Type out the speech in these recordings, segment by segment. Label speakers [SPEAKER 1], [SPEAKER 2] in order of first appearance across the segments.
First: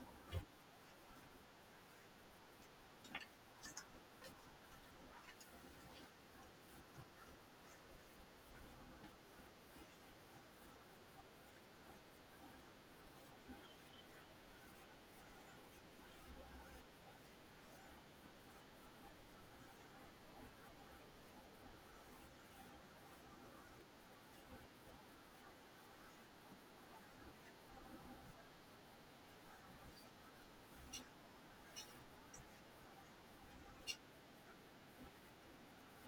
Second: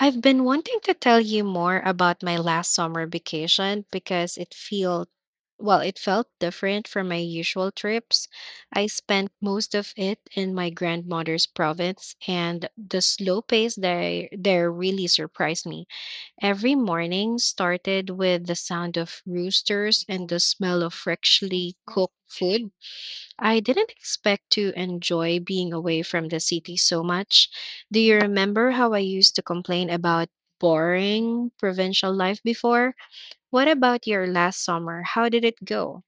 [SPEAKER 1] I've been wanting to tell you more about my last summer vacation because it felt well, it felt different from my usual trips. I spent most of it in my grandmother's province, and the slow pace there really surprised me. Every morning started with the sound of roosters and the smell of freshly cooked food. I didn't expect to enjoy being away from the city so much. Do you remember how I used to complain about boring provincial life before? What about your last summer? How did it go?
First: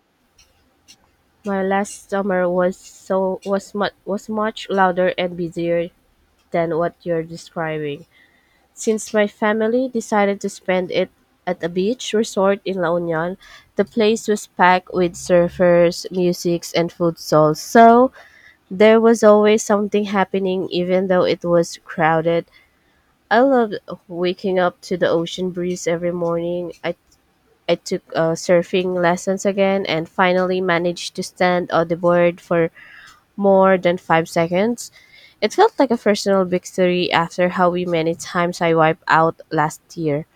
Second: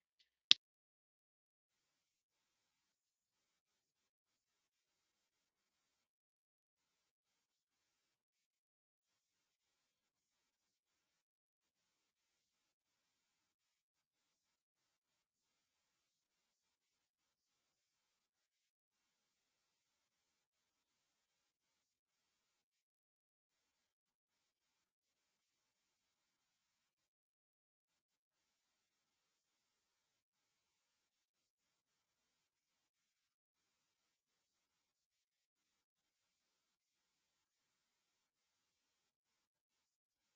[SPEAKER 2] My last summer was much louder and busier than what you're describing. Since my family decided to spend it at a beach resort in La Union, the place was packed with surfers, musics, and food stalls. So there was always something happening, even though it was crowded. I loved waking up to the ocean breeze every morning. I took surfing lessons again and finally managed to stand on the board for more than 5 seconds. It felt like a personal victory after how we many times I wiped out last year.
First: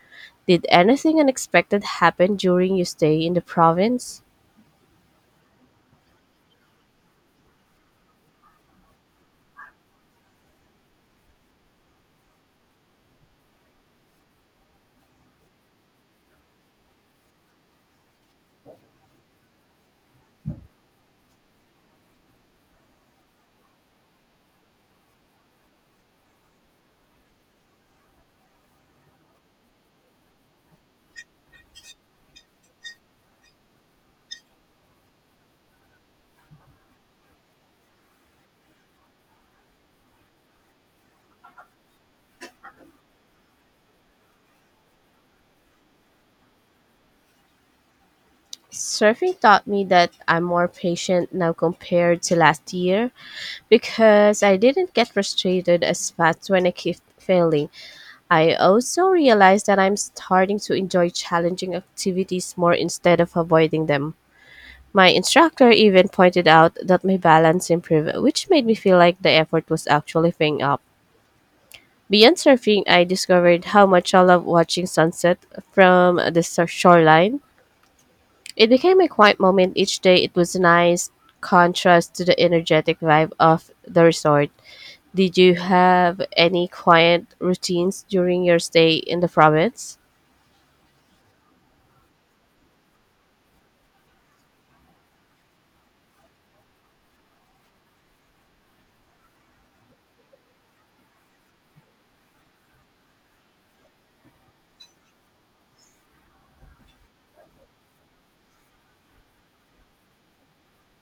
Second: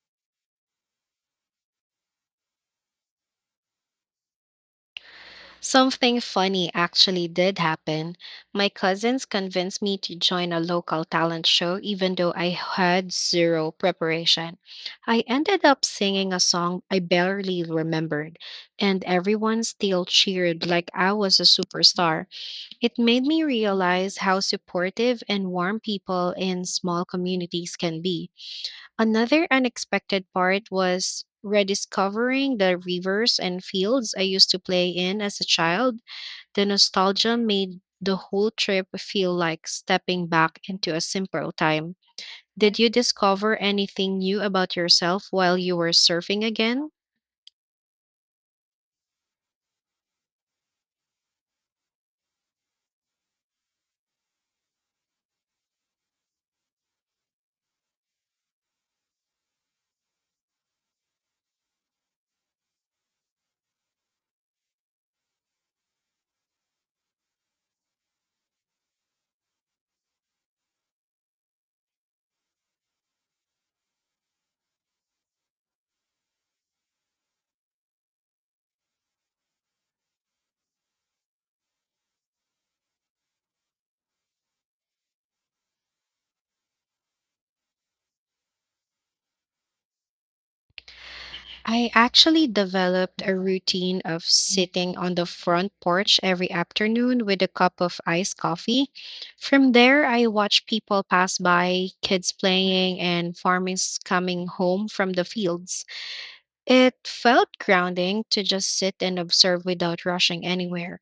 [SPEAKER 2] Did anything unexpected happen during your stay in the province?
[SPEAKER 1] Something funny actually did happen. My cousins convinced me to join a local talent show even though I had zero preparation. I ended up singing a song I barely remembered, and everyone still cheered like I was a superstar. It made me realize how supportive and warm people in small communities can be. Another unexpected part was rediscovering the rivers and fields I used to play in as a child. The nostalgia made the whole trip feel like stepping back into a simpler time. Did you discover anything new about yourself while you were surfing again?
[SPEAKER 2] Surfing taught me that I'm more patient now compared to last year because I didn't get frustrated as fast when I keep failing. I also realized that I'm starting to enjoy challenging activities more instead of avoiding them. My instructor even pointed out that my balance improved, which made me feel like the effort was actually paying up. Beyond surfing, I discovered how much I love watching sunset from the shoreline. It became a quiet moment each day. It was a nice contrast to the energetic vibe of the resort. Did you have any quiet routines during your stay in the province?
[SPEAKER 1] I actually developed a routine of sitting on the front porch every afternoon with a cup of iced coffee. From there, I watch people pass by, kids playing, and farmers coming home from the fields. It felt grounding to just sit and observe without rushing anywhere.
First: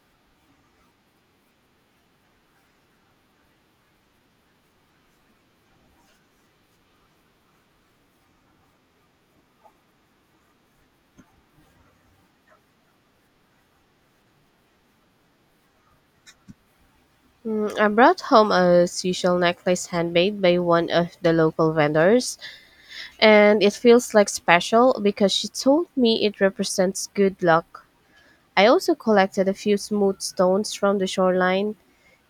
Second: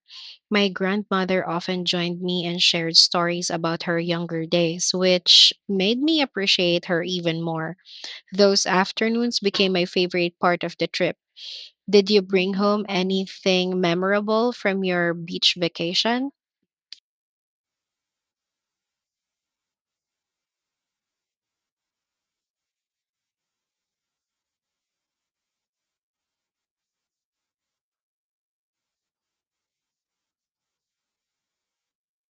[SPEAKER 1] My grandmother often joined me and shared stories about her younger days, which made me appreciate her even more. Those afternoons became my favorite part of the trip. Did you bring home anything memorable from your beach vacation?
[SPEAKER 2] I brought home a seashell necklace handmade by one of the local vendors. And it feels like special because she told me it represents good luck. I also collected a few smooth stones from the shoreline,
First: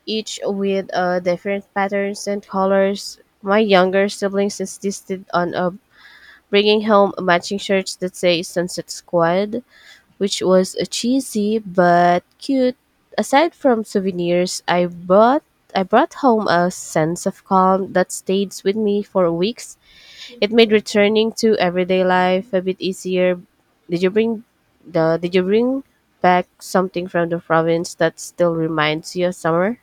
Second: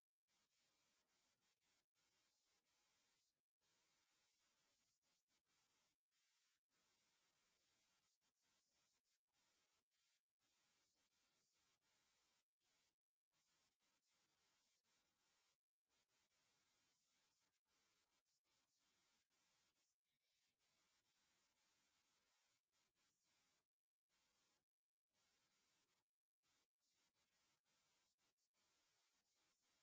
[SPEAKER 2] each with different patterns and colors. My younger siblings insisted on bringing home matching shirts that say Sunset Squad, which was cheesy but cute. Aside from souvenirs, I brought home a sense of calm that stays with me for weeks. It made returning to everyday life a bit easier. Did you bring did you bring back something from the province that still reminds you of summer?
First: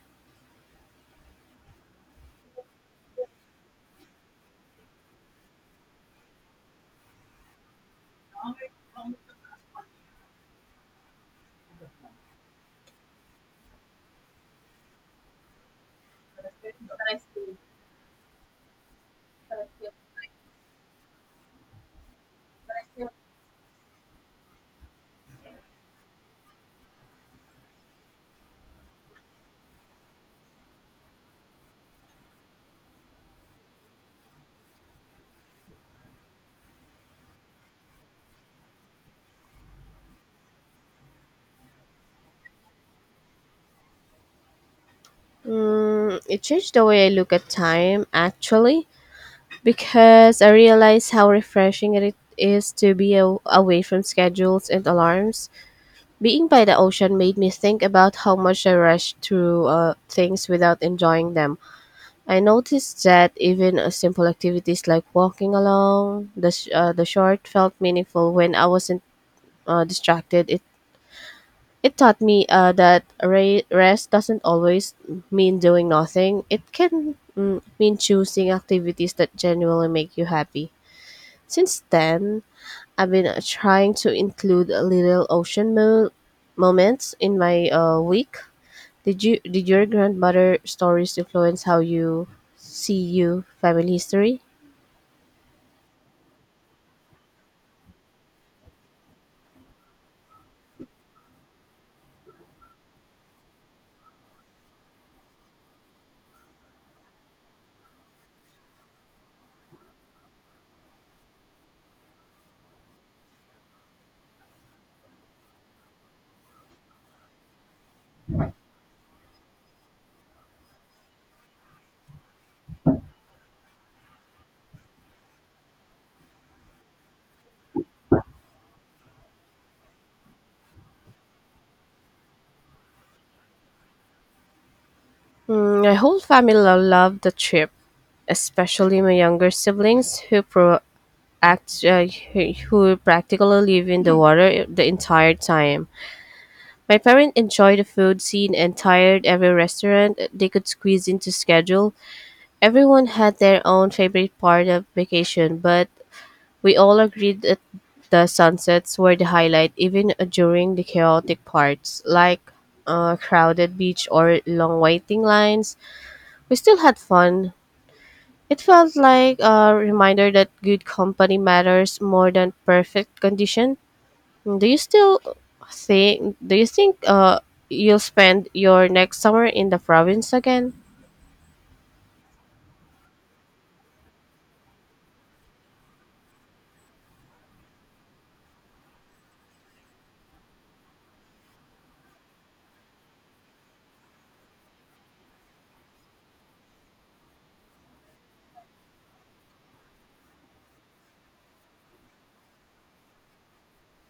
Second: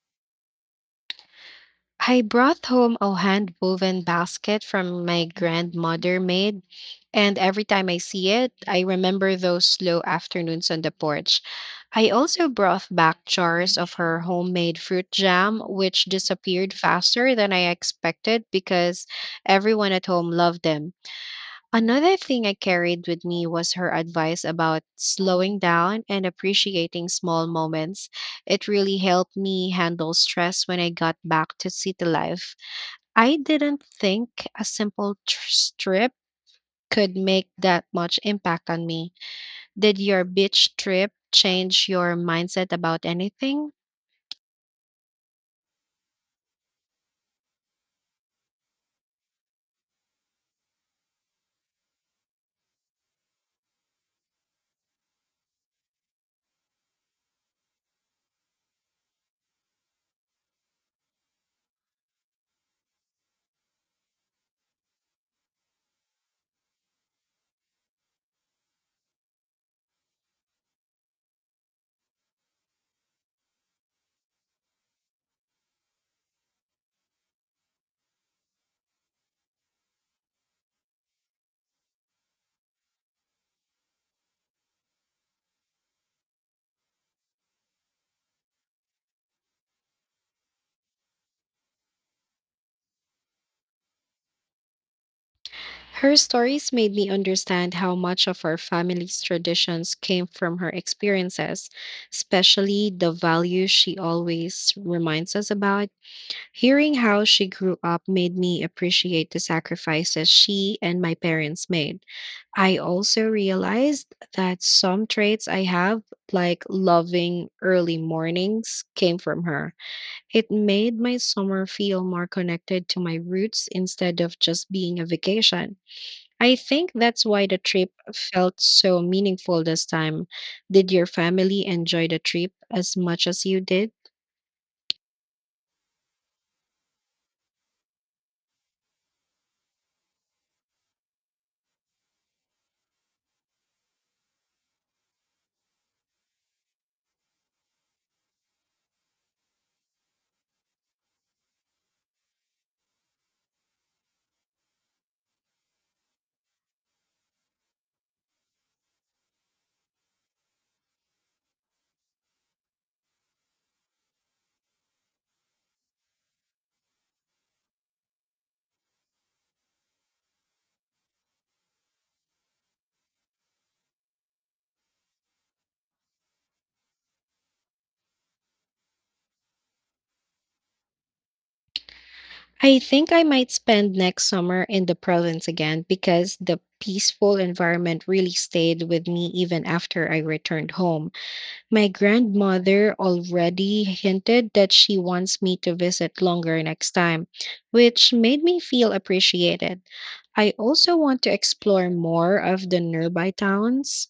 [SPEAKER 1] I brought home a hand woven basket from my grandmother made, and every time I see it, I remember those slow afternoons on the porch. I also brought back jars of her homemade fruit jam, which disappeared faster than I expected because everyone at home loved them. Another thing I carried with me was her advice about slowing down and appreciating small moments. It really helped me handle stress when I got back to city life. I didn't think a simple trip could make that much impact on me. Did your beach trip change your mindset about anything?
[SPEAKER 2] It changed the way I look at time, actually, because I realized how refreshing it is to be away from schedules and alarms. Being by the ocean made me think about how much I rush through things without enjoying them. I noticed that even simple activities like walking along the the short felt meaningful when I wasn't distracted. It taught me that rest doesn't always mean doing nothing. It can mean choosing activities that genuinely make you happy. Since then, I've been trying to include a little ocean moments in my week. Did your grandmother stories influence how you see your family history?
[SPEAKER 1] Her stories made me understand how much of our family's traditions came from her experiences, especially the values she always reminds us about. Hearing how she grew up made me appreciate the sacrifices she and my parents made. I also realized that some traits I have, like loving early mornings, came from her. It made my summer feel more connected to my roots instead of just being a vacation. I think that's why the trip felt so meaningful this time. Did your family enjoy the trip as much as you did?
[SPEAKER 2] My whole family loved the trip, especially my younger siblings who pro- act who practically live in the water the entire time. My parents enjoyed the food scene and tired every restaurant they could squeeze into schedule. Everyone had their own favorite part of vacation, but we all agreed that the sunsets were the highlight even during the chaotic parts like crowded beach or long waiting lines. We still had fun. It felt like a reminder that good company matters more than perfect condition. Do you still do you think you'll spend your next summer in the province again?
[SPEAKER 1] I think I might spend next summer in the province again because the peaceful environment really stayed with me even after I returned home. My grandmother already hinted that she wants me to visit longer next time, which made me feel appreciated. I also want to explore more of the nearby towns.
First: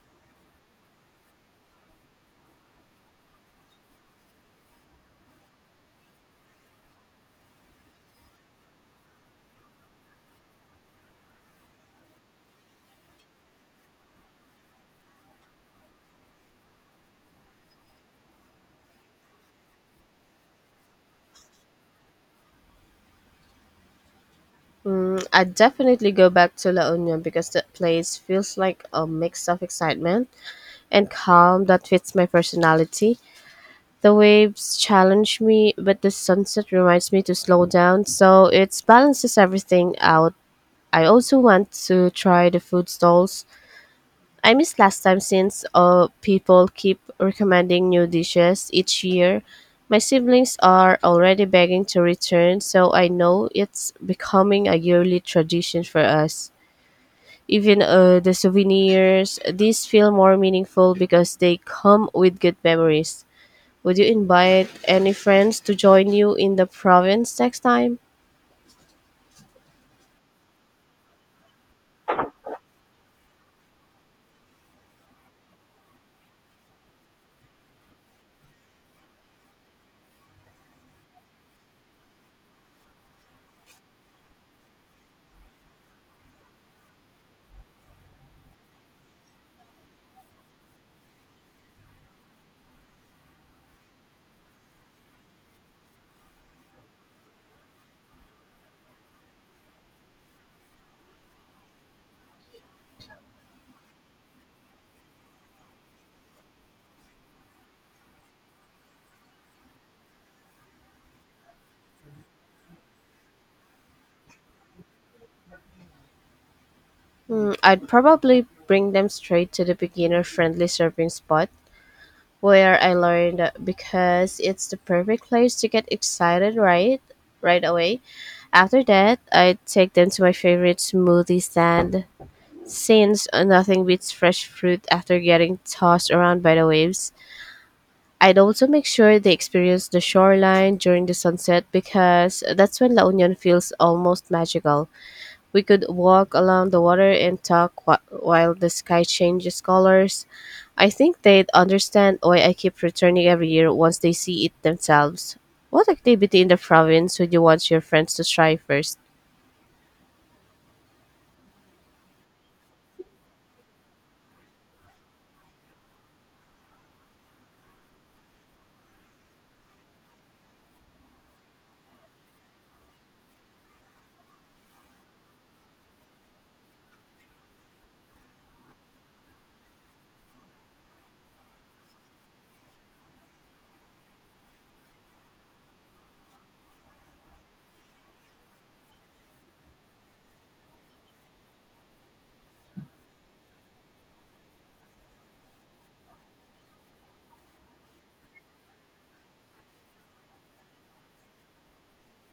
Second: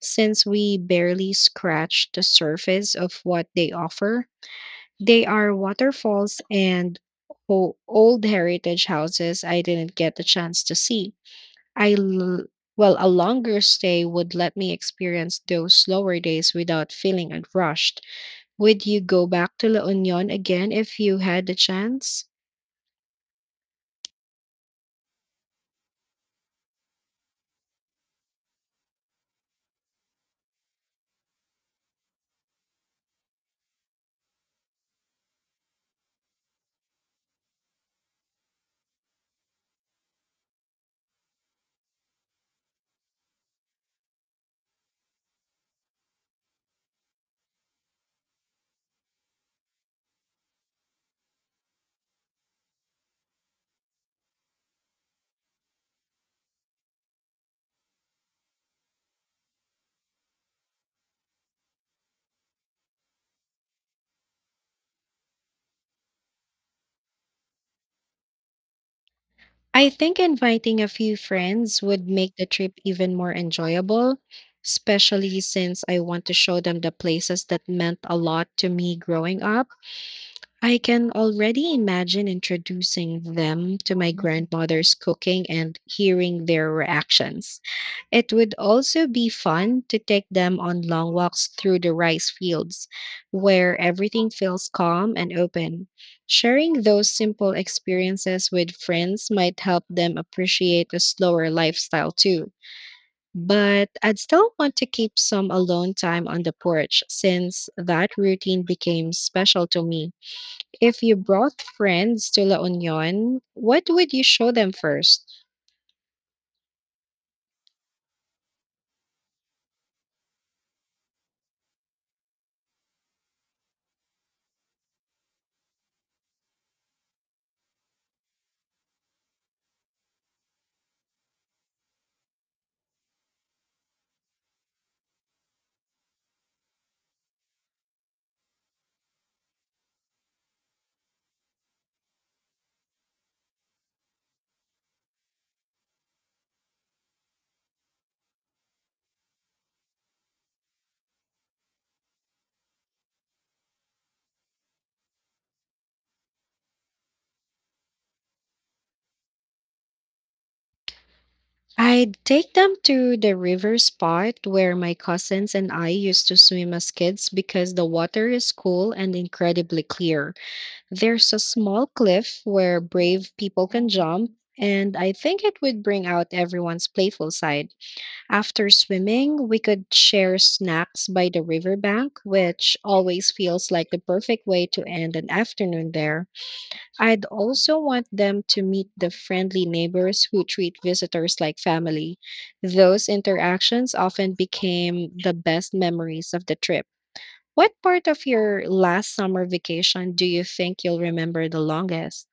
[SPEAKER 1] Since we barely scratched the surface of what they offer, they are waterfalls and old heritage houses I didn't get the chance to see. I l- well, a longer stay would let me experience those slower days without feeling rushed. Would you go back to La Union again if you had the chance?
[SPEAKER 2] I'd definitely go back to La Union because that place feels like a mix of excitement and calm that fits my personality. The waves challenge me, but the sunset reminds me to slow down, so it balances everything out. I also want to try the food stalls I missed last time since people keep recommending new dishes each year. My siblings are already begging to return, so I know it's becoming a yearly tradition for us. Even the souvenirs, these feel more meaningful because they come with good memories. Would you invite any friends to join you in the province next time?
[SPEAKER 1] I think inviting a few friends would make the trip even more enjoyable, especially since I want to show them the places that meant a lot to me growing up. I can already imagine introducing them to my grandmother's cooking and hearing their reactions. It would also be fun to take them on long walks through the rice fields where everything feels calm and open. Sharing those simple experiences with friends might help them appreciate a slower lifestyle too. But I'd still want to keep some alone time on the porch since that routine became special to me. If you brought friends to La Union, what would you show them first?
[SPEAKER 2] I'd probably bring them straight to the beginner friendly surfing spot where I learned because it's the perfect place to get excited right away. After that, I take them to my favorite smoothie stand since nothing beats fresh fruit after getting tossed around by the waves. I'd also make sure they experience the shoreline during the sunset because that's when La Union feels almost magical. We could walk along the water and talk while the sky changes colors. I think they'd understand why I keep returning every year once they see it themselves. What activity in the province would you want your friends to try first?
[SPEAKER 1] I'd take them to the river spot where my cousins and I used to swim as kids because the water is cool and incredibly clear. There's a small cliff where brave people can jump, and I think it would bring out everyone's playful side. After swimming, we could share snacks by the riverbank, which always feels like the perfect way to end an afternoon there. I'd also want them to meet the friendly neighbors who treat visitors like family. Those interactions often became the best memories of the trip. What part of your last summer vacation do you think you'll remember the longest?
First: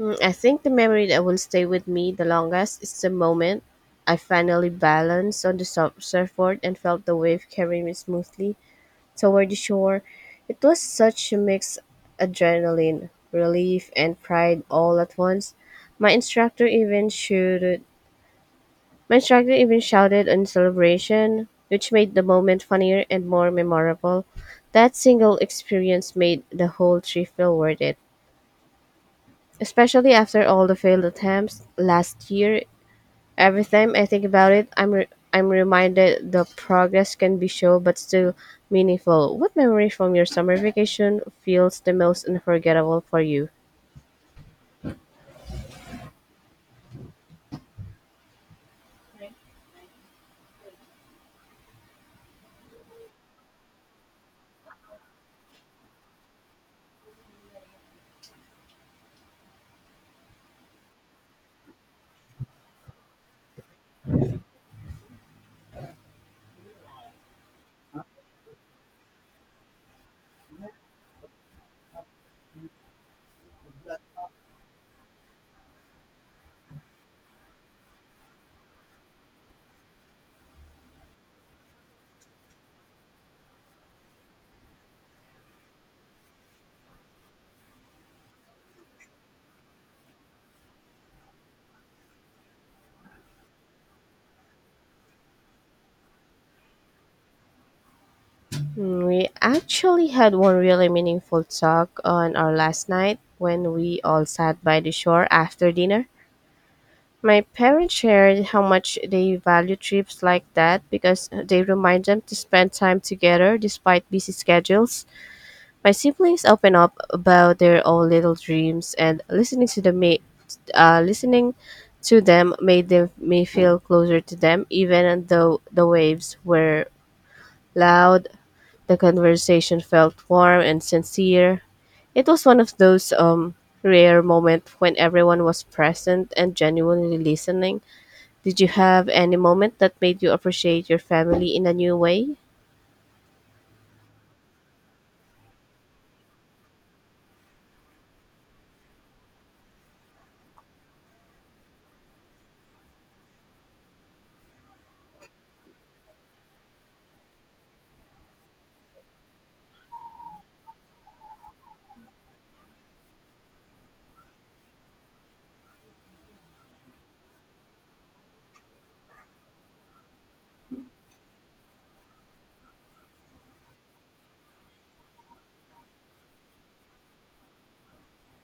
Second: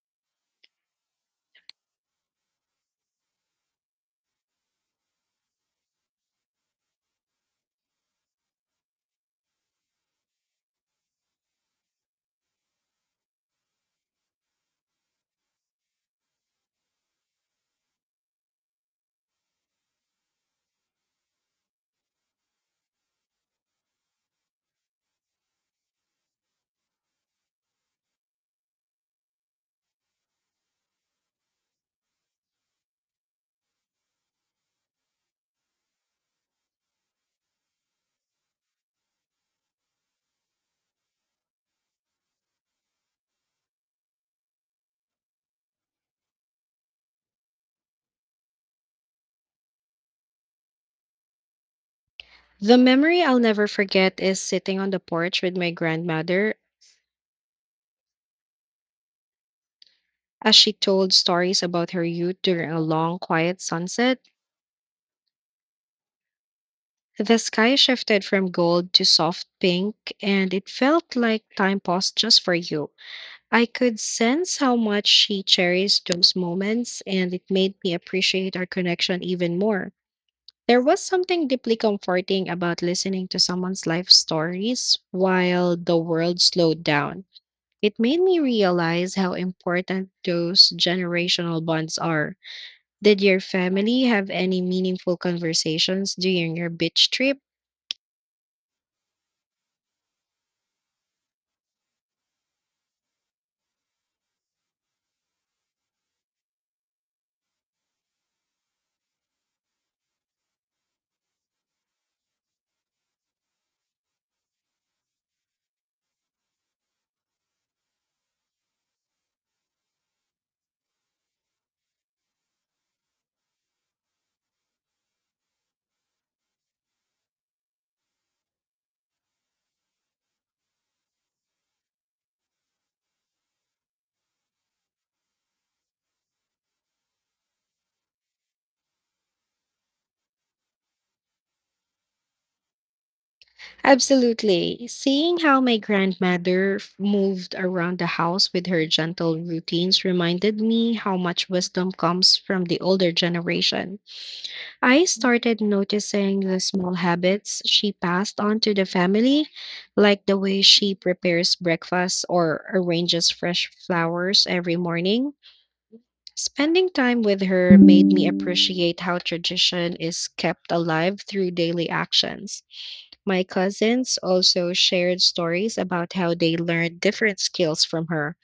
[SPEAKER 2] I think the memory that will stay with me the longest is the moment I finally balanced on the surfboard and felt the wave carry me smoothly toward the shore. It was such a mix: adrenaline, relief, and pride all at once. My instructor even shouted my instructor even shouted in celebration, which made the moment funnier and more memorable. That single experience made the whole trip feel worth it, especially after all the failed attempts last year. Every time I think about it, I'm reminded the progress can be slow but still meaningful. What memory from your summer vacation feels the most unforgettable for you?
[SPEAKER 1] The memory I'll never forget is sitting on the porch with my grandmother as she told stories about her youth during a long, quiet sunset. The sky shifted from gold to soft pink, and it felt like time paused just for you. I could sense how much she cherished those moments, and it made me appreciate our connection even more. There was something deeply comforting about listening to someone's life stories while the world slowed down. It made me realize how important those generational bonds are. Did your family have any meaningful conversations during your beach trip?
[SPEAKER 2] We actually had one really meaningful talk on our last night when we all sat by the shore after dinner. My parents shared how much they value trips like that because they remind them to spend time together despite busy schedules. My siblings open up about their own little dreams, and listening to them made them me feel closer to them. Even though the waves were loud, the conversation felt warm and sincere. It was one of those rare moments when everyone was present and genuinely listening. Did you have any moment that made you appreciate your family in a new way?
[SPEAKER 1] Absolutely. Seeing how my grandmother moved around the house with her gentle routines reminded me how much wisdom comes from the older generation. I started noticing the small habits she passed on to the family, like the way she prepares breakfast or arranges fresh flowers every morning. Spending time with her made me appreciate how tradition is kept alive through daily actions. My cousins also shared stories about how they learned different skills from her,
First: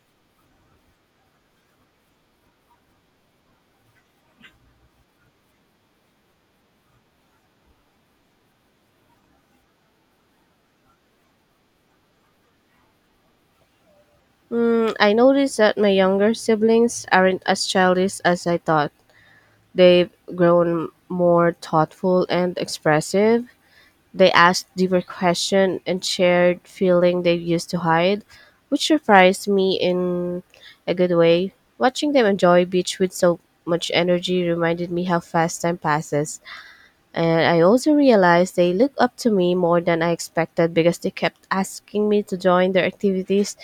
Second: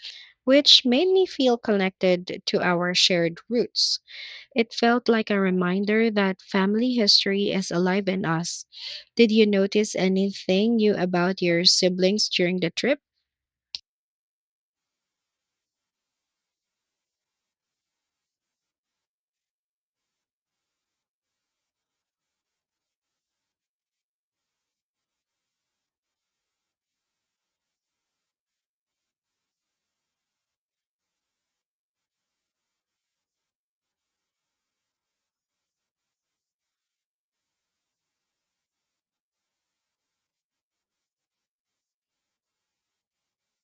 [SPEAKER 1] which made me feel connected to our shared roots. It felt like a reminder that family history is alive in us. Did you notice anything new about your siblings during the trip?
[SPEAKER 2] I noticed that my younger siblings aren't as childish as I thought. They've grown more thoughtful and expressive. They ask deeper questions and shared feeling they used to hide, which surprised me in a good way. Watching them enjoy beach with so much energy reminded me how fast time passes. And I also realized they look up to me more than I expected because they kept asking me to join their activities.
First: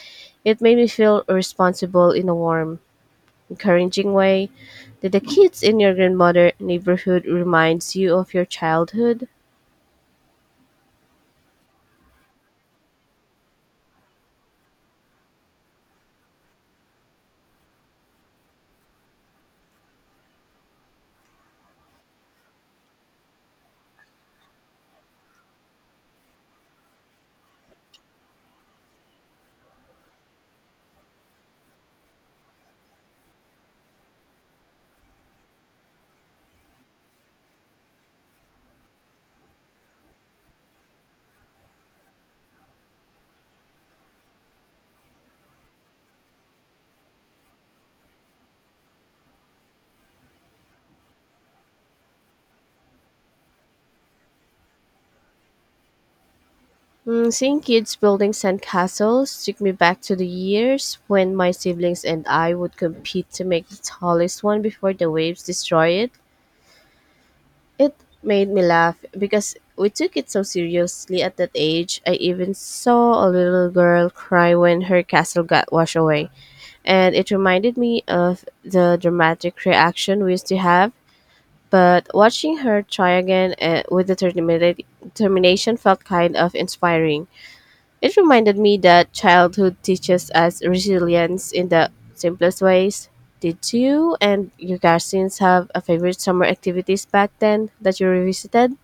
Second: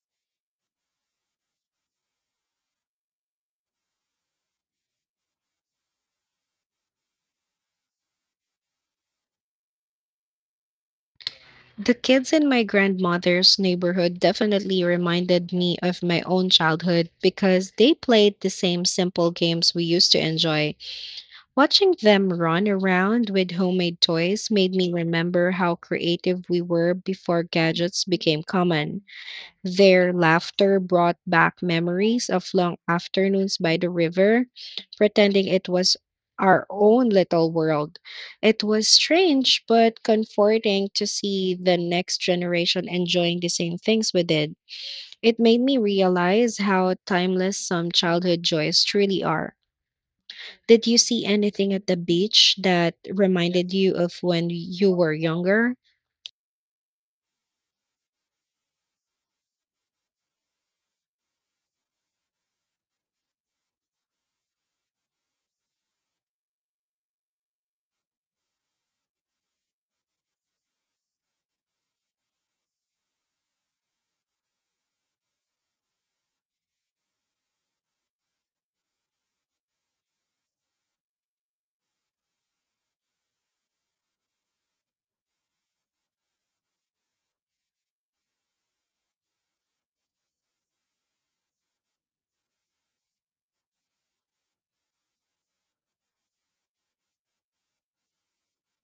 [SPEAKER 2] It made me feel responsible in a warm, encouraging way. Did the kids in your grandmother neighborhood reminds you of your childhood?
[SPEAKER 1] The kids in my grandmother's neighborhood definitely reminded me of my own childhood because they played the same simple games we used to enjoy. Watching them run around with homemade toys made me remember how creative we were before gadgets became common. Their laughter brought back memories of long afternoons by the river, pretending it was our own little world. It was strange but comforting to see the next generation enjoying the same things we did. It made me realize how timeless some childhood joys truly are. Did you see anything at the beach that reminded you of when you were younger?
[SPEAKER 2] Seeing kids building sandcastles took me back to the years when my siblings and I would compete to make the tallest one before the waves destroy it. It made me laugh because we took it so seriously at that age. I even saw a little girl cry when her castle got washed away, and it reminded me of the dramatic reaction we used to have. But watching her try again with determination felt kind of inspiring. It reminded me that childhood teaches us resilience in the simplest ways. Did you and your cousins have a favorite summer activities back then that you revisited?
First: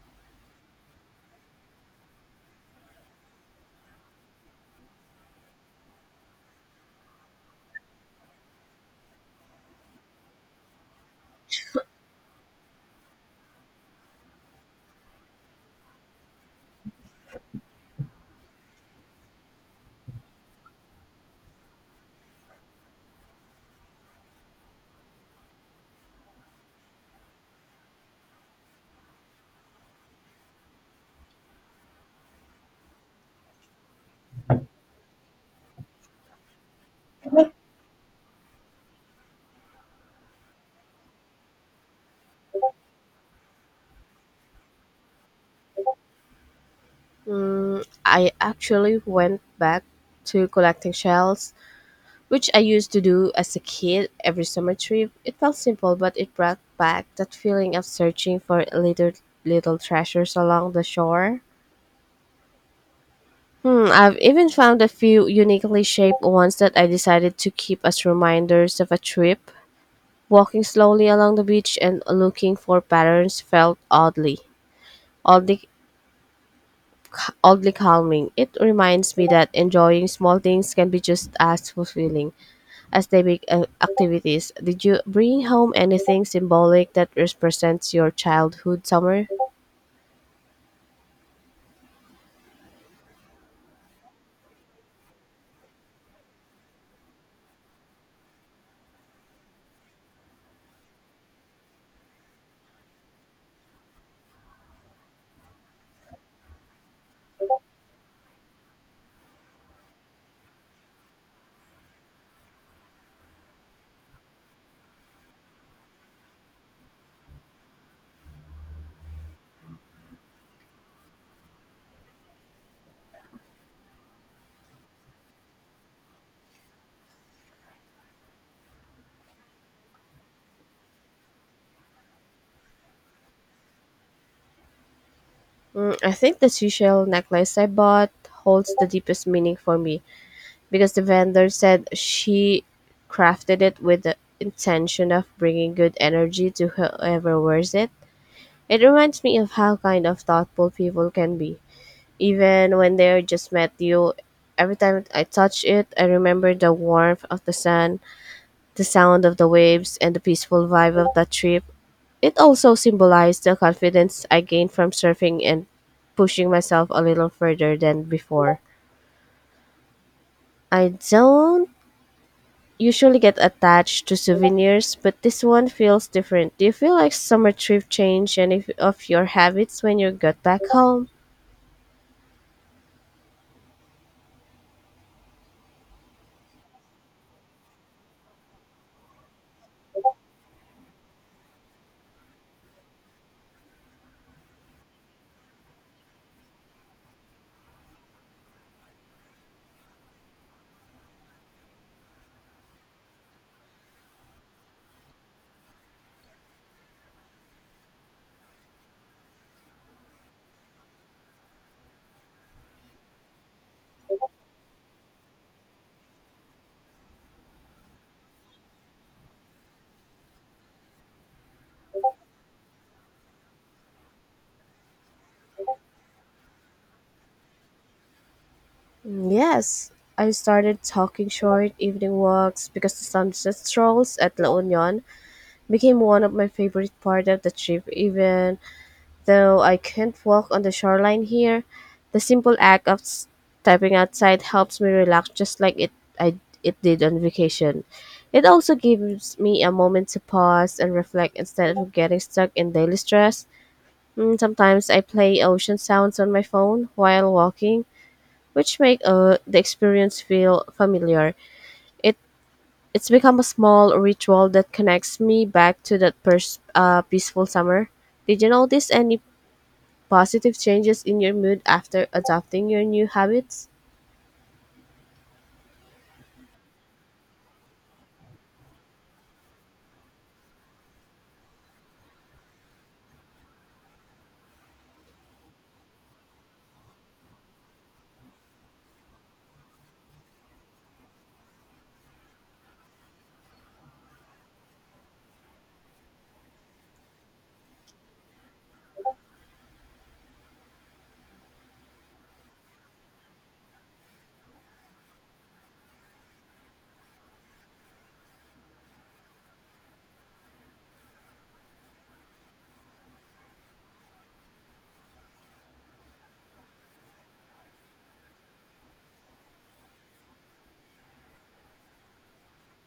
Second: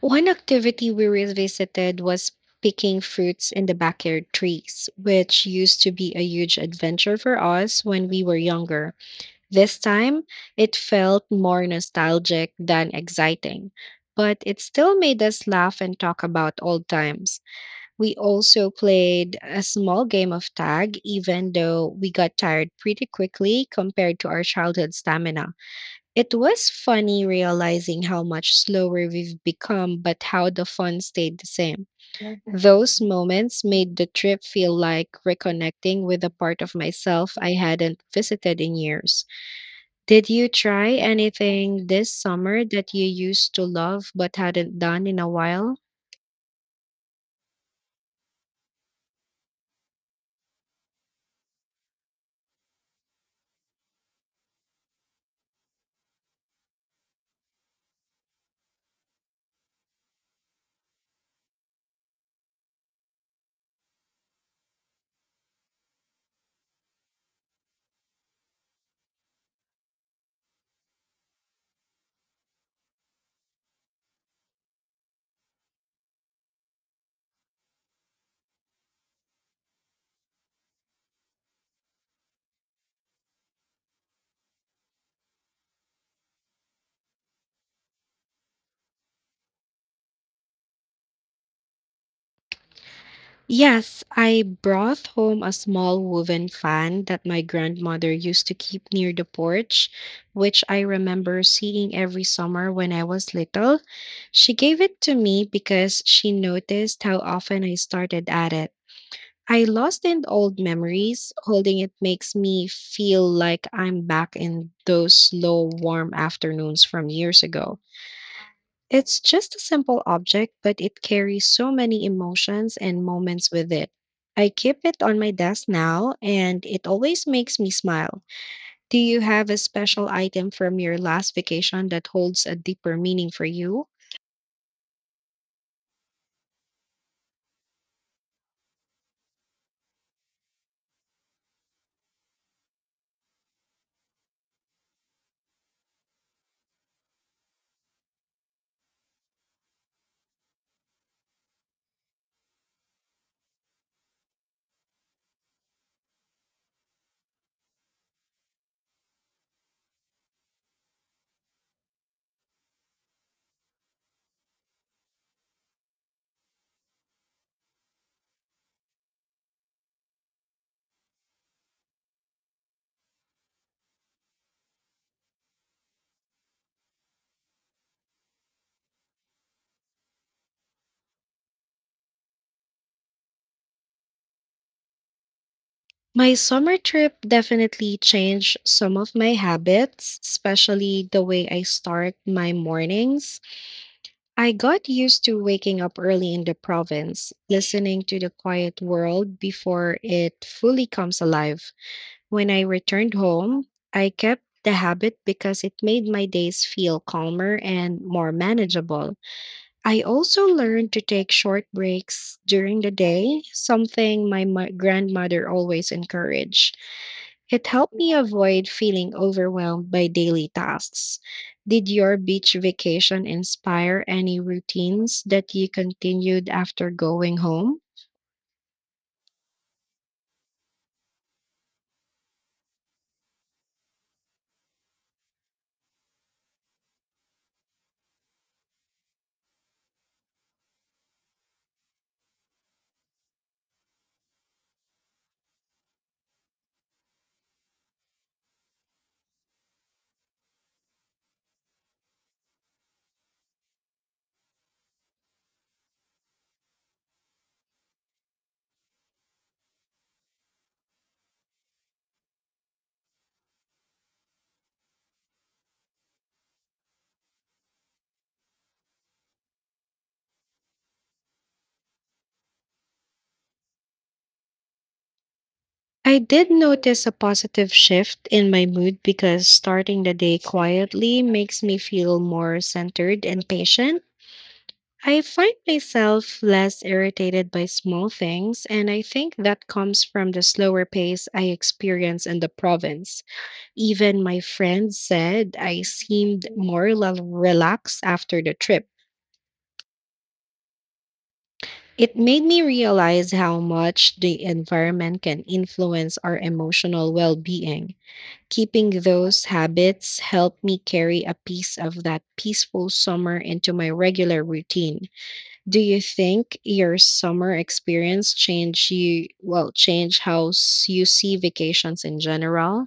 [SPEAKER 1] One activity we revisited was picking fruits in the backyard trees, which used to be a huge adventure for us when we were younger. This time, it felt more nostalgic than exciting, but it still made us laugh and talk about old times. We also played a small game of tag, even though we got tired pretty quickly compared to our childhood stamina. It was funny realizing how much slower we've become, but how the fun stayed the same. Those moments made the trip feel like reconnecting with a part of myself I hadn't visited in years. Did you try anything this summer that you used to love but hadn't done in a while?
[SPEAKER 2] I actually went back to collecting shells, which I used to do as a kid every summer trip. It felt simple, but it brought back that feeling of searching for little treasures along the shore. I've even found a few uniquely shaped ones that I decided to keep as reminders of a trip. Walking slowly along the beach and looking for patterns felt oddly, oddly calming. It reminds me that enjoying small things can be just as fulfilling academic activities. Did you bring home anything symbolic that represents your childhood summer?
[SPEAKER 1] Yes, I brought home a small woven fan that my grandmother used to keep near the porch, which I remember seeing every summer when I was little. She gave it to me because she noticed how often I started at it. I lost in old memories. Holding it makes me feel like I'm back in those slow, warm afternoons from years ago. It's just a simple object, but it carries so many emotions and moments with it. I keep it on my desk now, and it always makes me smile. Do you have a special item from your last vacation that holds a deeper meaning for you?
[SPEAKER 2] I think the seashell necklace I bought holds the deepest meaning for me because the vendor said she crafted it with the intention of bringing good energy to whoever wears it. It reminds me of how kind of thoughtful people can be, even when they just met you. Every time I touch it, I remember the warmth of the sun, the sound of the waves, and the peaceful vibe of that trip. It also symbolized the confidence I gained from surfing and pushing myself a little further than before. I don't usually get attached to souvenirs, but this one feels different. Do you feel like summer trip changed any of your habits when you got back home?
[SPEAKER 1] My summer trip definitely changed some of my habits, especially the way I start my mornings. I got used to waking up early in the province, listening to the quiet world before it fully comes alive. When I returned home, I kept the habit because it made my days feel calmer and more manageable. I also learned to take short breaks during the day, something my grandmother always encouraged. It helped me avoid feeling overwhelmed by daily tasks. Did your beach vacation inspire any routines that you continued after going home?
[SPEAKER 2] Mm, yes. I started talking short evening walks because the sunset strolls at La Union became one of my favorite part of the trip. Even Though I can't walk on the shoreline here, the simple act of stepping outside helps me relax just like I it did on vacation. It also gives me a moment to pause and reflect instead of getting stuck in daily stress. Sometimes I play ocean sounds on my phone while walking, which make the experience feel familiar. It it's become a small ritual that connects me back to that peaceful summer. Did you notice any positive changes in your mood after adopting your new habits?
[SPEAKER 1] I did notice a positive shift in my mood because starting the day quietly makes me feel more centered and patient. I find myself less irritated by small things, and I think that comes from the slower pace I experience in the province. Even my friends said I seemed more relaxed after the trip. It made me realize how much the environment can influence our emotional well being. Keeping those habits help me carry a piece of that peaceful summer into my regular routine. Do you think your summer experience change you well change how you see vacations in general?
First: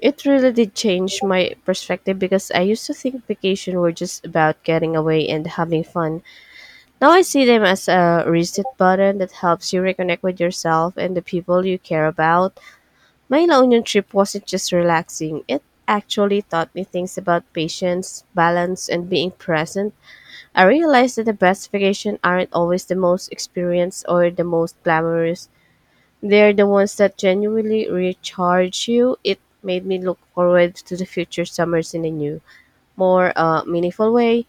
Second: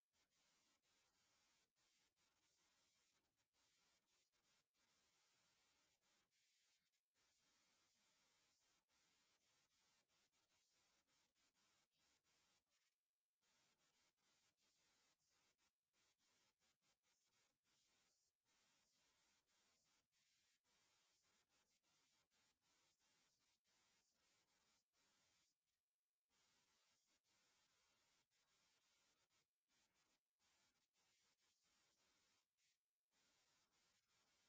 [SPEAKER 2] It really did change my perspective because I used to think vacation were just about getting away and having fun. Now I see them as a reset button that helps you reconnect with yourself and the people you care about. My La Union trip wasn't just relaxing, it actually taught me things about patience, balance, and being present. I realized that the best vacation aren't always the most experienced or the most glamorous. They're the ones that genuinely recharge you. It made me look forward to the future summers in a new, more meaningful way.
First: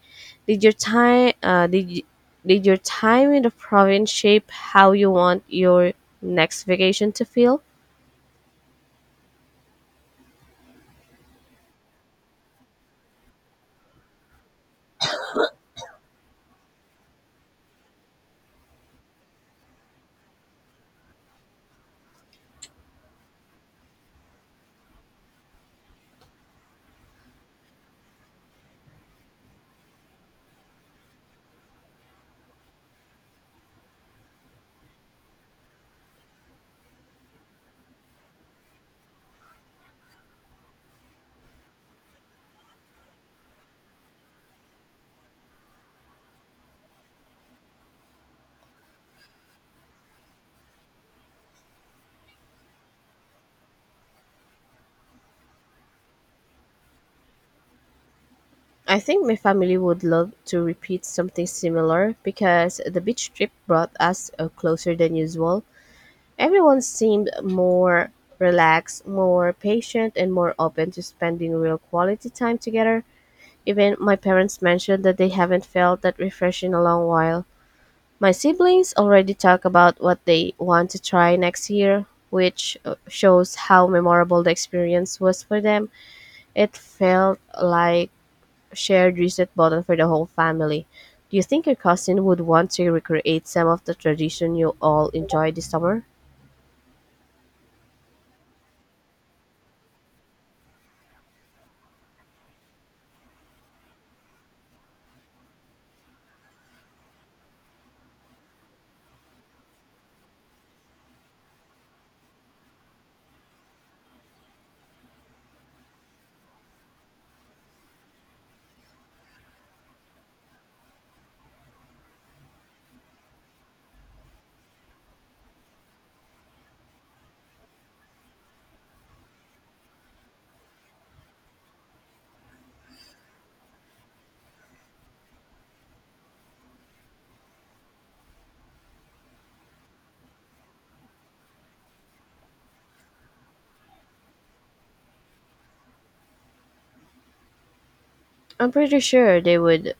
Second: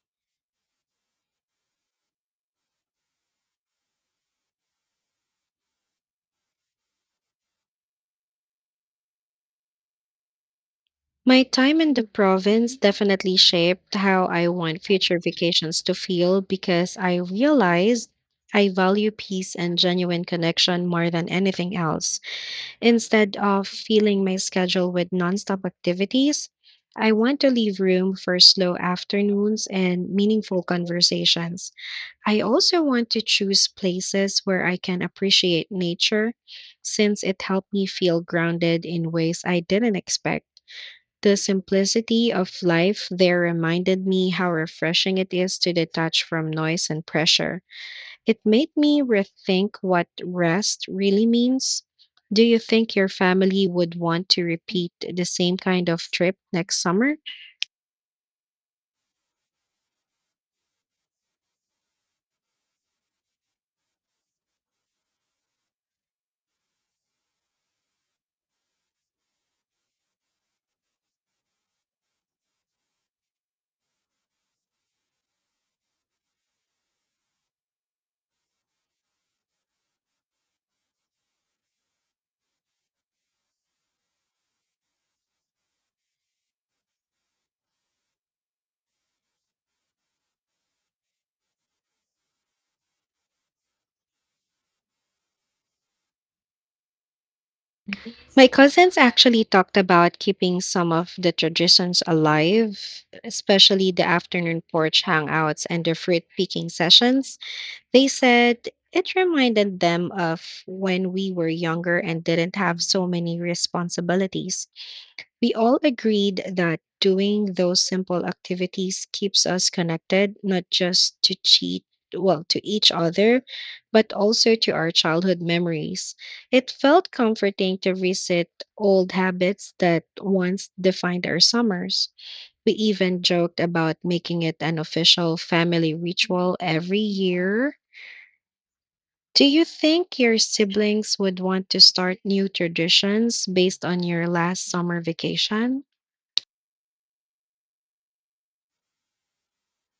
[SPEAKER 2] Did your time uh, did y- did your time in the province shape how you want your next vacation to feel?
[SPEAKER 1] My time in the province definitely shaped how I want future vacations to feel because I realized I value peace and genuine connection more than anything else. Instead of filling my schedule with nonstop activities, I want to leave room for slow afternoons and meaningful conversations. I also want to choose places where I can appreciate nature since it helped me feel grounded in ways I didn't expect. The simplicity of life there reminded me how refreshing it is to detach from noise and pressure. It made me rethink what rest really means. Do you think your family would want to repeat the same kind of trip next summer?
[SPEAKER 2] I think my family would love to repeat something similar because the beach trip brought us closer than usual. Everyone seemed more relaxed, more patient, and more open to spending real quality time together. Even my parents mentioned that they haven't felt that refreshed in a long while. My siblings already talk about what they want to try next year, which shows how memorable the experience was for them. It felt like a shared reset button for the whole family. Do you think your cousin would want to recreate some of the tradition you all enjoyed this summer?
[SPEAKER 1] My cousins actually talked about keeping some of the traditions alive, especially the afternoon porch hangouts and the fruit picking sessions. They said it reminded them of when we were younger and didn't have so many responsibilities. We all agreed that doing those simple activities keeps us connected, not just to cheat, well, to each other, but also to our childhood memories. It felt comforting to reset old habits that once defined our summers. We even joked about making it an official family ritual every year. Do you think your siblings would want to start new traditions based on your last summer vacation?
[SPEAKER 2] I'm pretty sure they would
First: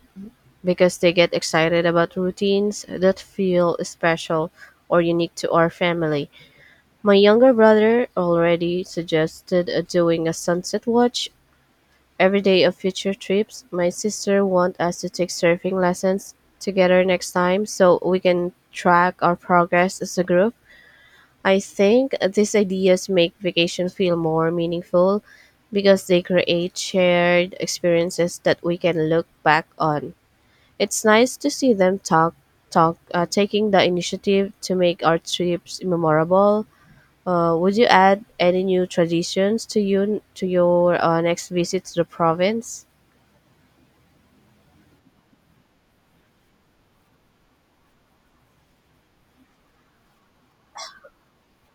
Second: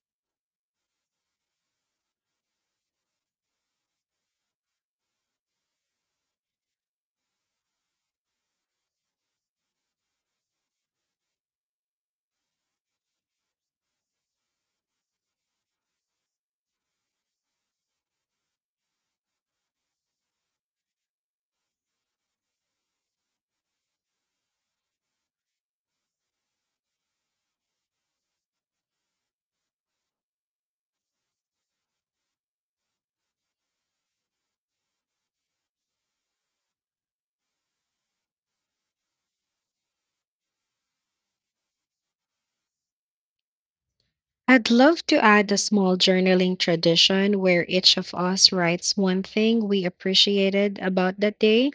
[SPEAKER 2] because they get excited about routines that feel special or unique to our family. My younger brother already suggested doing a sunset watch every day of future trips. My sister wants us to take surfing lessons together next time so we can track our progress as a group. I think these ideas make vacation feel more meaningful because they create shared experiences that we can look back on. It's nice to see them taking the initiative to make our trips memorable. Would you add any new traditions to your next visit to the province?
[SPEAKER 1] I'd love to add a small journaling tradition where each of us writes one thing we appreciated about that day,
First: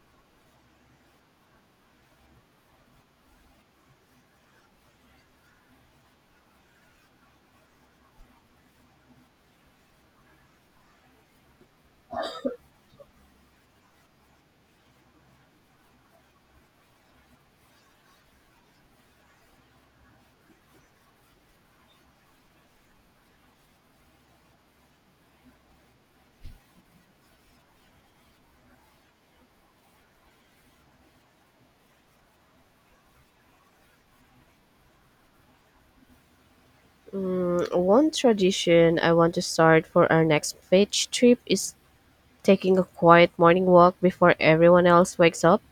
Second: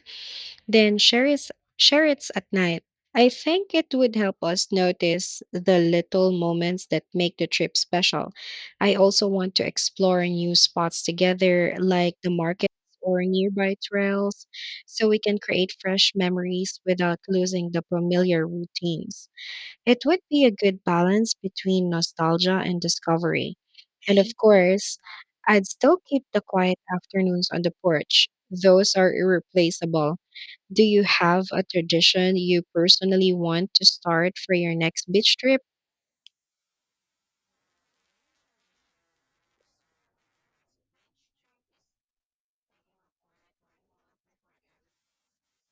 [SPEAKER 1] then share it at night. I think it would help us notice the little moments that make the trip special. I also want to explore new spots together, like the markets or nearby trails, so we can create fresh memories without losing the familiar routines. It would be a good balance between nostalgia and discovery. And of course, I'd still keep the quiet afternoons on the porch. Those are irreplaceable. Do you have a tradition you personally want to start for your next beach trip?
[SPEAKER 2] One tradition I want to start for our next beach trip is taking a quiet morning walk before everyone else wakes up.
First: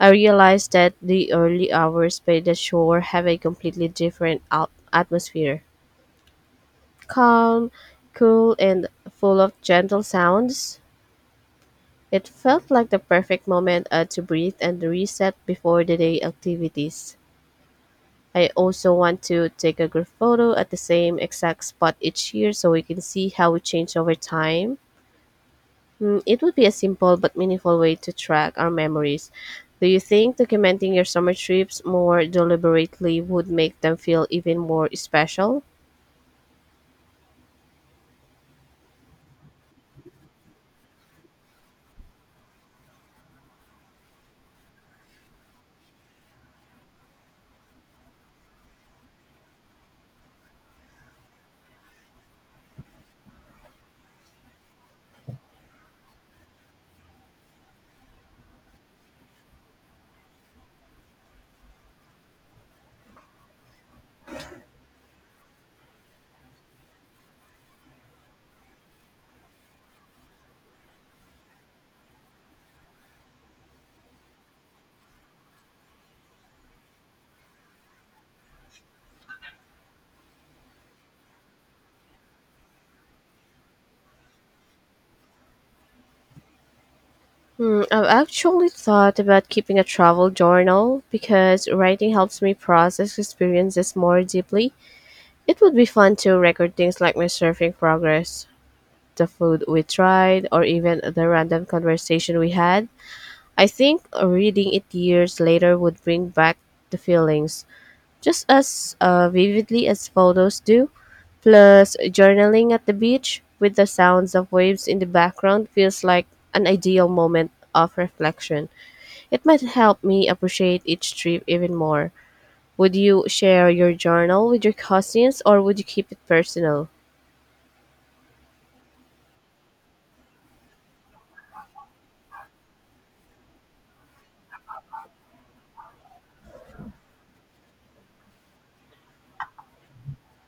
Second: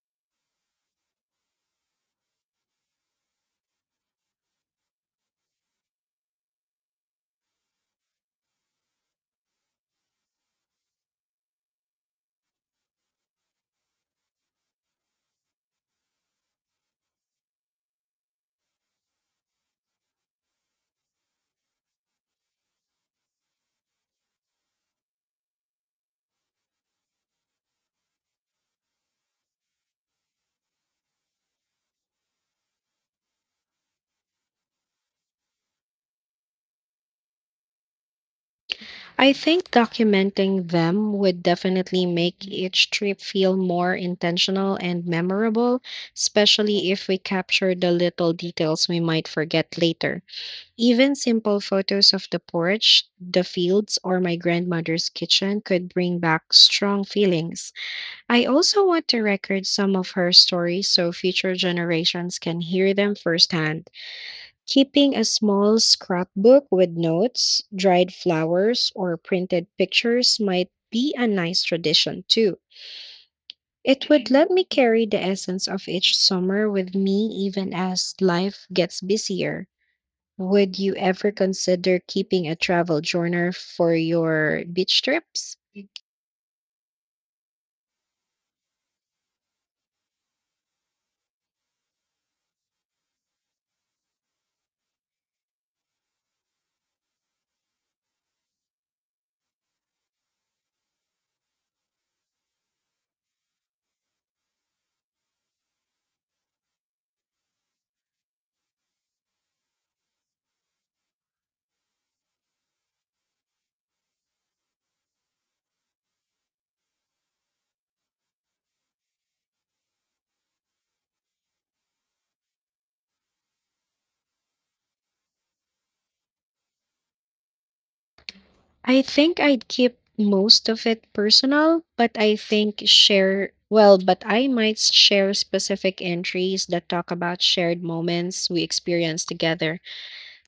[SPEAKER 2] I realized that the early hours by the shore have a completely different atmosphere. Calm, cool, and full of gentle sounds. It felt like the perfect moment to breathe and reset before the day activities. I also want to take a group photo at the same exact spot each year so we can see how we change over time. It would be a simple but meaningful way to track our memories. Do you think documenting your summer trips more deliberately would make them feel even more special?
[SPEAKER 1] I think documenting them would definitely make each trip feel more intentional and memorable, especially if we capture the little details we might forget later. Even simple photos of the porch, the fields, or my grandmother's kitchen could bring back strong feelings. I also want to record some of her stories so future generations can hear them firsthand. Keeping a small scrapbook with notes, dried flowers, or printed pictures might be a nice tradition too. It would let me carry the essence of each summer with me even as life gets busier. Would you ever consider keeping a travel journal for your beach trips?
[SPEAKER 2] I've actually thought about keeping a travel journal because writing helps me process experiences more deeply. It would be fun to record things like my surfing progress, the food we tried, or even the random conversation we had. I think reading it years later would bring back the feelings just as vividly as photos do. Plus, journaling at the beach with the sounds of waves in the background feels like an ideal moment of reflection. It might help me appreciate each trip even more. Would you share your journal with your cousins or would you keep it personal?
[SPEAKER 1] I think I'd keep most of it personal, but I think share, well, but I might share specific entries that talk about shared moments we experienced together.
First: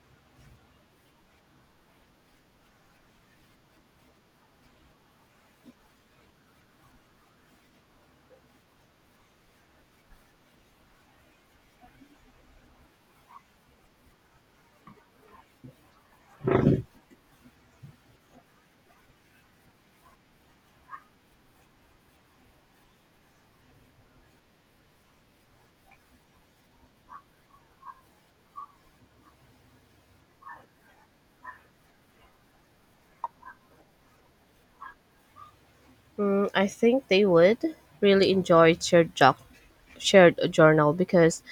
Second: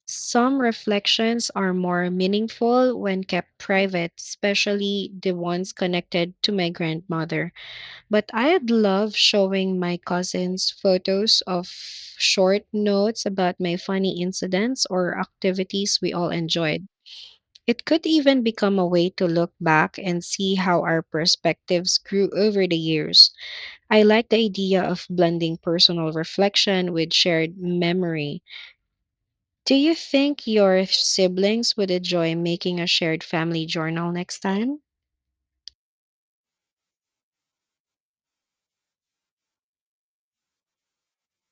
[SPEAKER 1] Some reflections are more meaningful when kept private, especially the ones connected to my grandmother. But I'd love showing my cousins photos of short notes about my funny incidents or activities we all enjoyed. It could even become a way to look back and see how our perspectives grew over the years. I like the idea of blending personal reflection with shared memory. Do you think your siblings would enjoy making a shared family journal next time?
[SPEAKER 2] I think they would really enjoy shared journal because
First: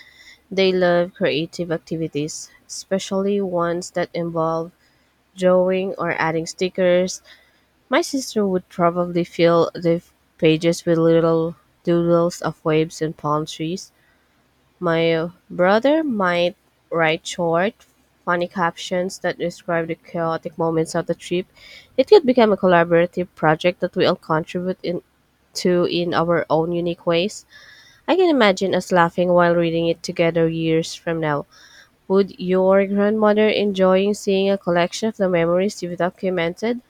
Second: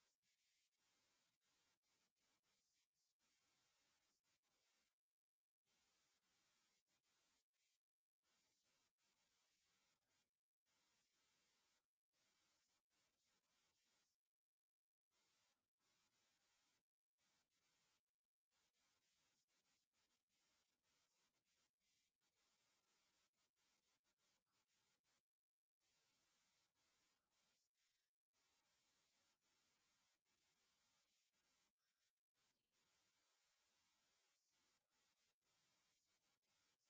[SPEAKER 2] they love creative activities, especially ones that involve drawing or adding stickers. My sister would probably fill the pages with little doodles of waves and palm trees. My brother might write short, funny captions that describe the chaotic moments of the trip. It could become a collaborative project that we all contribute in to in our own unique ways. I can imagine us laughing while reading it together years from now. Would your grandmother enjoying seeing a collection of the memories you've documented?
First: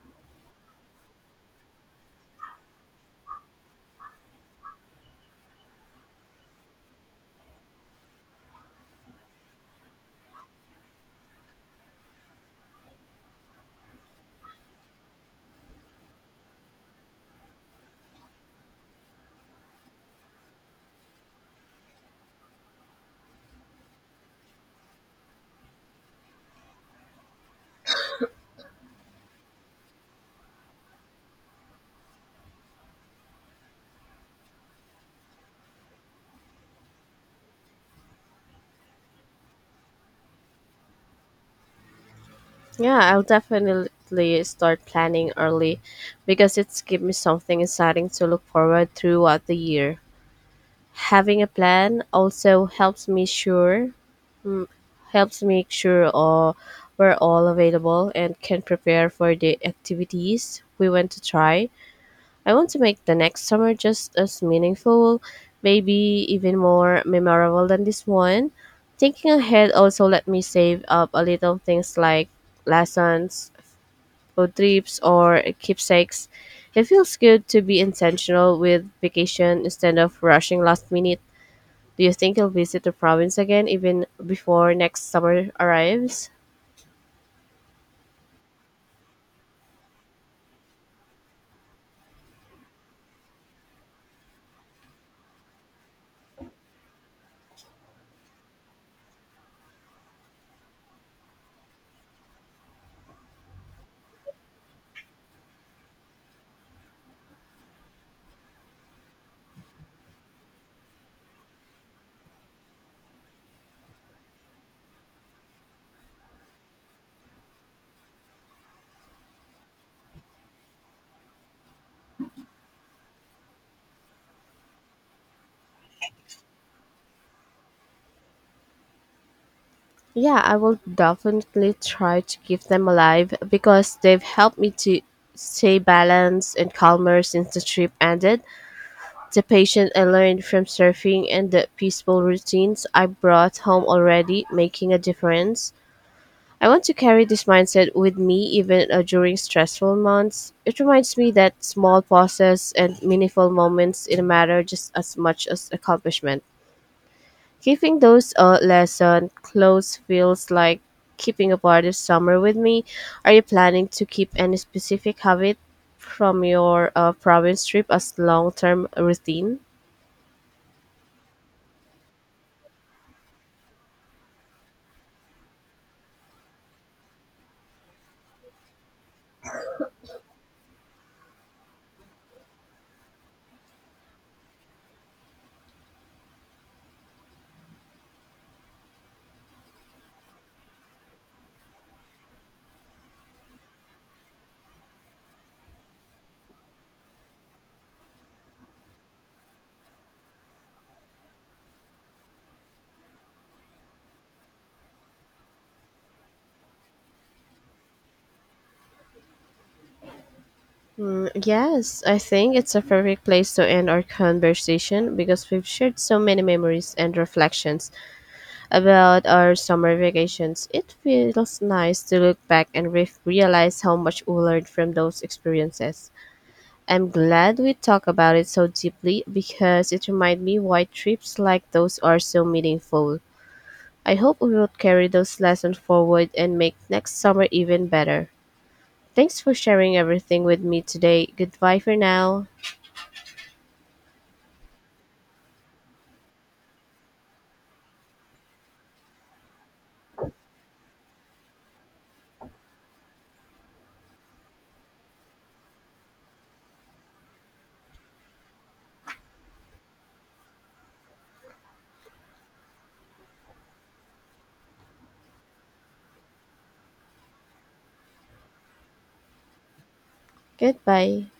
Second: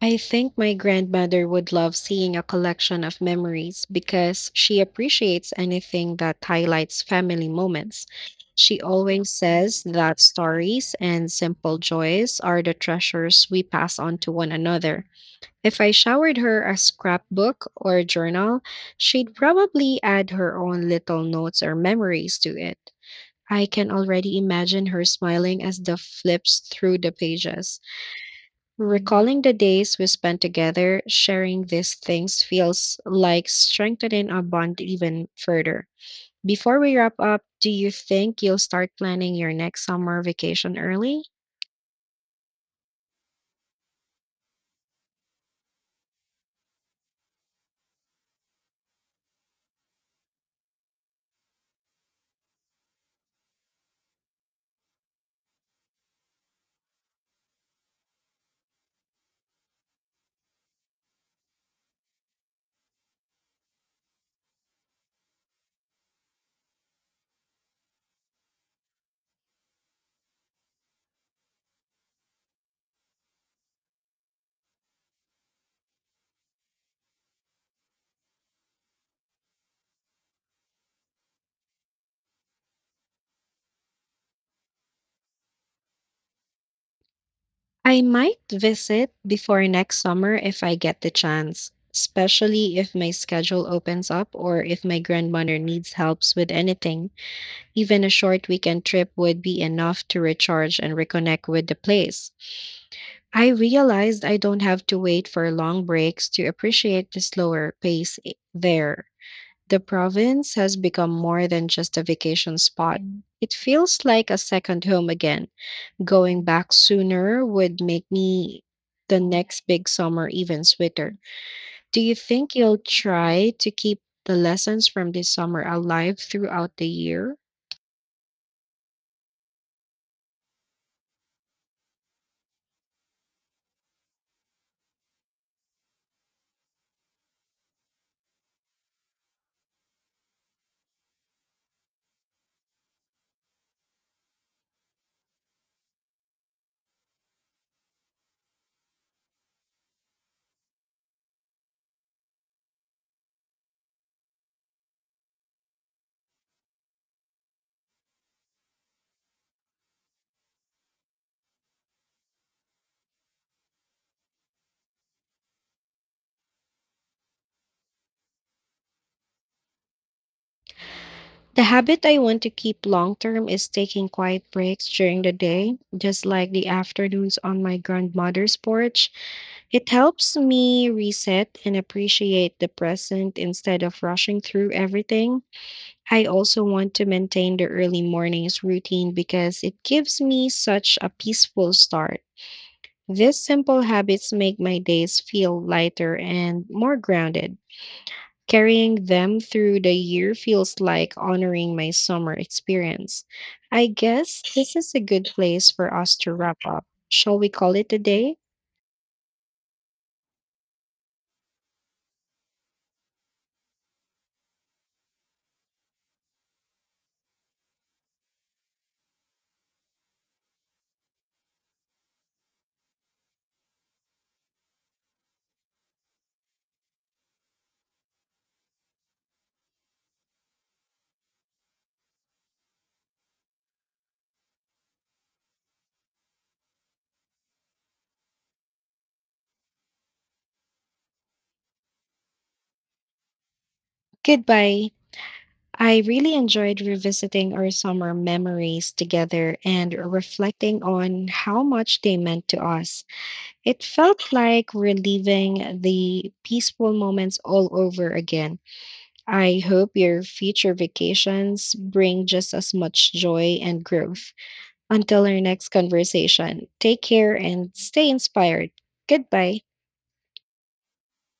[SPEAKER 1] I think my grandmother would love seeing a collection of memories because she appreciates anything that highlights family moments. She always says that stories and simple joys are the treasures we pass on to one another. If I showered her a scrapbook or journal, she'd probably add her own little notes or memories to it. I can already imagine her smiling as the flips through the pages. Recalling the days we spent together, sharing these things feels like strengthening our bond even further. Before we wrap up, do you think you'll start planning your next summer vacation early?
[SPEAKER 2] Yeah, I'll definitely start planning early because it's give me something exciting to look forward throughout the year. Having a plan also helps make sure we're all available and can prepare for the activities we want to try. I want to make the next summer just as meaningful, maybe even more memorable than this one. Thinking ahead also let me save up a little things like lessons, food trips, or keepsakes. It feels good to be intentional with vacation instead of rushing last minute. Do you think you'll visit the province again even before next summer arrives?
[SPEAKER 1] I might visit before next summer if I get the chance, especially if my schedule opens up or if my grandmother needs helps with anything. Even a short weekend trip would be enough to recharge and reconnect with the place. I realized I don't have to wait for long breaks to appreciate the slower pace there. The province has become more than just a vacation spot. Mm. It feels like a second home again. Going back sooner would make me the next big summer even sweeter. Do you think you'll try to keep the lessons from this summer alive throughout the year?
[SPEAKER 2] Yeah, I will definitely try to keep them alive because they've helped me to stay balanced and calmer since the trip ended. The patience I learned from surfing and the peaceful routines I brought home already making a difference. I want to carry this mindset with me even during stressful months. It reminds me that small pauses and meaningful moments in a matter just as much as accomplishment. Giving those lesson close feels like keeping a part of summer with me. Are you planning to keep any specific habit from your province trip as long-term routine?
[SPEAKER 1] The habit I want to keep long term is taking quiet breaks during the day, just like the afternoons on my grandmother's porch. It helps me reset and appreciate the present instead of rushing through everything. I also want to maintain the early mornings routine because it gives me such a peaceful start. These simple habits make my days feel lighter and more grounded. Carrying them through the year feels like honoring my summer experience. I guess this is a good place for us to wrap up. Shall we call it a day?
[SPEAKER 2] Yes, I think it's a perfect place to end our conversation because we've shared so many memories and reflections about our summer vacations. It feels nice to look back and realize how much we learned from those experiences. I'm glad we talked about it so deeply because it reminded me why trips like those are so meaningful. I hope we will carry those lessons forward and make next summer even better. Thanks for sharing everything with me today. Goodbye for now.
[SPEAKER 1] Goodbye. I really enjoyed revisiting our summer memories together and reflecting on how much they meant to us. It felt like reliving the peaceful moments all over again. I hope your future vacations bring just as much joy and growth. Until our next conversation, take care and stay inspired. Goodbye.
[SPEAKER 2] Goodbye.